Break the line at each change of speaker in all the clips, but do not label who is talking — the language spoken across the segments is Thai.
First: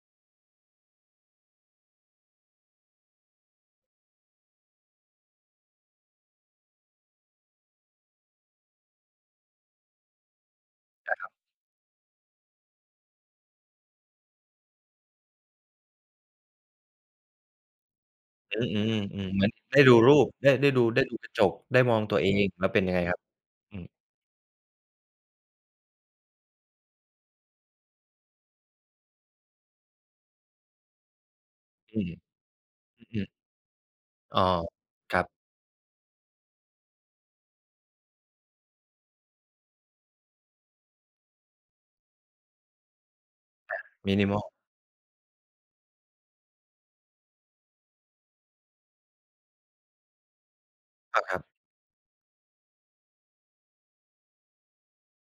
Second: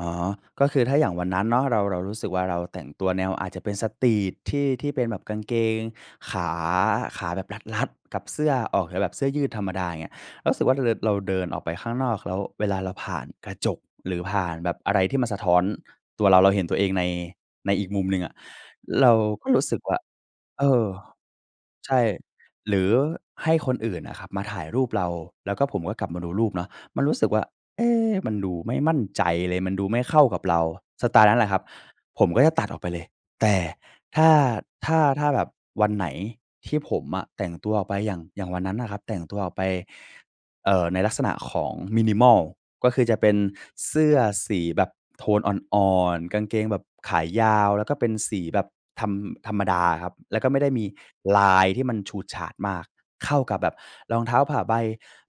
อ๋อ ก็คือถ้าอย่างวันนั้นเนาะ เรา เรารู้สึกว่า เราแต่งตัวแนว อาจจะเป็นสตรีตที่ ที่เป็นแบบกางเกงขา ขาแบบรัด ๆ กับเสื้อ ออกจะแบบเสื้อยืดธรรมดา อย่างเงี้ย เรารู้สึกว่า ร เรา
อา ครับ
เดินออกไปข้างนอก แล้วเวลาเราผ่านกระจก หรือผ่านแบบอะไรที่มันสะท้อนตัวเรา เราเห็นตัวเองใน ในอีกมุมหนึ่งอะ
อืม อ
เรา
ือ ๆ ๆ เหม
ก
ื
็
อน
รู้ส
ไ
ึ
ด้
กว
ดู
่า
รูป ได้
เ
ไ
อ
ด้ดู
อ
ได้ดูกระจก ได้
ใช
มอ
่
งตัวเอง แล้ว
หร
เป็
ื
นย
อ
ังไงครับ?
ให้ค
อ
น
ือ
อื่นน่ะครับ มาถ่ายรูปเรา แล้วก็ผมก็กลับมาดูรูปเนาะ มันรู้สึกว่า เอ๊ มันดูไม่มั่นใจเลย มันดูไม่เข้ากับเรา สไตล์นั้นแหละครับ
อืม
ผมก็จะตัดออกไปเล
อื
ย
อ อือ
แต่ถ้า
อ้อ
ถ้า
ครั
ถ้
บ
าแบบวันไหน ที่ผมอะแต่งตัวออกไปอย่าง อย่างวันนั้นน่ะครับ แต่งตัวออกไป เอ่อ ในลักษณะของ Minimal ก็คือจะเป็น
อ่า
เสื้อ
Minimal
สีแบบโทนอ่อน ๆ กางเกงแบบขายาว แล้วก็เป็นสีแบบ ธรรม ธรรมดาอะครับ แล้วก็ไม่ได้มี
อะ ครั
ล
บ
ายที่มันฉูดฉาดมาก เข้ากับแบบรองเท้าผ้าใบ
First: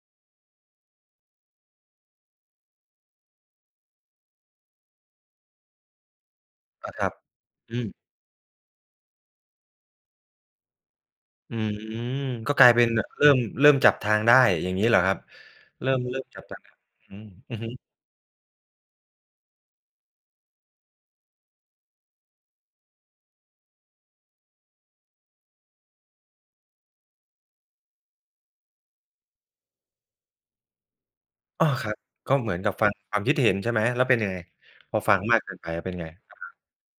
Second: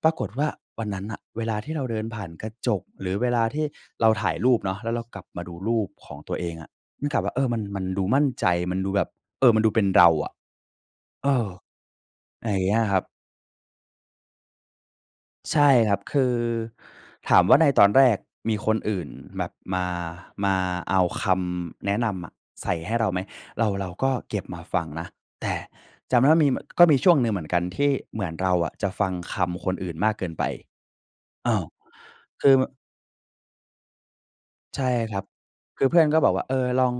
ปรากฏว่า วันนั้นน่ะเวลาที่เราเดินผ่านกระจก หรือเวลาที่เราถ่ายรูปเนาะ แล้วเรากลับมาดูรูปของตัวเองอะ
อะ ค
น
ร
ี
ั
่
บ
กลับว่า เออ มัน
อ
ม
ื
ัน
ม
ดูมั่นใจ มันดูแบบ เออ มันดูเป็นเราอะ เออ
อืม
อะไ
ก
ร
็
อย่
ก
า
ล
ง
า
เ
ย
งี้
เป
ย
็
อ
น
ะค
แ
รั
บบ
บ
เริ่ม เริ่มจับทางได้ อย่างงี้เหรอครับ?
ใช่
เร
ค
ิ่
รับ
ม เ
ค
ริ่
ื
ม
อ
จากตอนไหน? อืม
ถามว
อื
่า
อ
ใน
ฮึ
ตอนแรกมีคนอื่นแบบมา มาเอาคำแนะนำอะใส่ให้เราไหม? เรา เราก็เก็บมาฟังนะ แต่จำได้ว่า มีเหมือน ก็มีช่วงหนึ่งเหมือนกัน ที่เหมือนเราอะจะฟังคำคนอื่นมากเกินไป เอ
อ
อ
้อ ครับ ก็
ค
เห
ื
มื
อ
อนกับ
ม
ฟังความคิดเห็นใช่ไหม? แล้วเป็นยังไง?
ใช่
พอฟ
ค
ั
ร
ง
ับ
มากเกินไปแล
ค
้
ื
ว
อ
เป็
เพ
น
ื่อ
ไง?
นก็บอ
อ
ก
ะ
ว่า
ฮ
เอ
ะ
อ ลอง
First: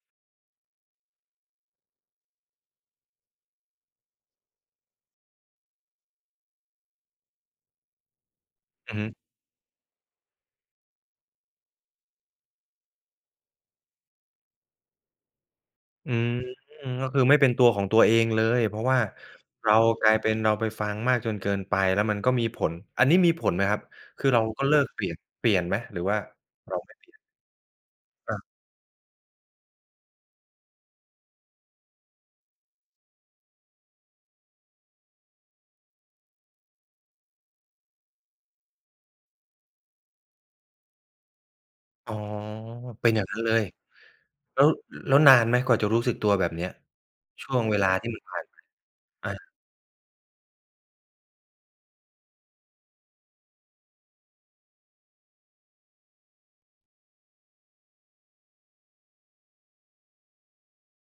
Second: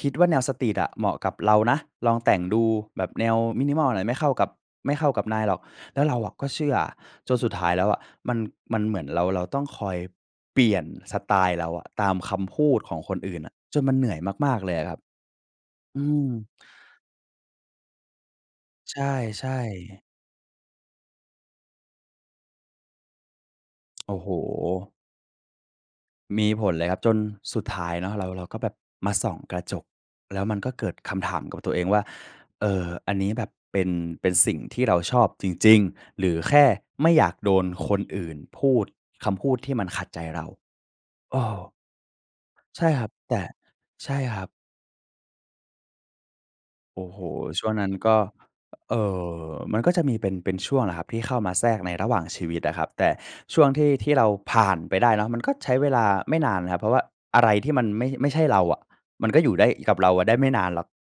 "คิดว่าแนวสตรีตอะ เหมาะกับเรานะ ลองแต่งดู แบบแนว Minimal เนี่ยไม่เข้ากับ ไม่เข้ากับนายหรอก" แล้วเราอะก็เชื่อ จนสุดท้ายแล้วอะ มัน มัน
อ
เ
ื
หม
อ
ื
ฮ
อน
ึ
เรา เราต้องคอยเปลี่ยนสไตล์เราอะ ตามคำพูดของคนอื่นอะ จนมันเหนื่อยมาก ๆ เลยอะครับ อื
อืม
ม
ก็คือไม่เป็นตัวของตัวเองเลย เพราะ
ใ
ว
ช
่า
่
เรา
ๆ
กลายเป็น เราไปฟังมากจนเกินไป แล้วมันก็มีผล อันนี้มีผลไหมครับ?
โอ้
ค
โ
ื
ฮ
อเราก็เลิกเปลี่ยน เปลี่ยนไหม หรือว่า
มีผ
เ
ล
รา
เลย
ไม่
ครับ
เปล
จ
ี่ย
น
น?
สุดท้ายเนาะเรา
อา
เราก็แบบมาส่องกระจก แล้วมันก็เกิดคำถามกับตัวเองว่า "เออ อันนี้แบบเป็น เป็นสิ่งที่เราชอบจริง ๆ หรือแค่ไม่อยากโดนคนอื่นพูดคำพูดที่มันขัดใจเรา" เออ
อ๋อ
ใช่ค
เ
ร
ป
ั
็
บ
นอย่าง
แ
ง
ต
ั้น
่
เลย
ใช่ครับ
แล้ว แล้วนานไหม กว่าจะรู้สึกตัวแบบเนี้ย?
โอ้โฮ
ช่ว
ช
ง
่ว
เ
ง
ว
นั
ลา
้น
ที
ก
่ม
็
ันผ่านไป
เอ่
อา
อ มันก็จะมีเป็น เป็นช่วงแหละครับ ที่เข้ามาแทรกในระหว่างชีวิตอะครับ แต่ช่วงที่ ที่เราผ่านไปได้เนาะ มันก็ใช้เวลาไม่นานนะครับ เพราะว่าอะไรที่มันไม่ ไม่ใช่เราอะ มันก็อยู่ได้ อ กับเราอะได้ไม่นานหรอก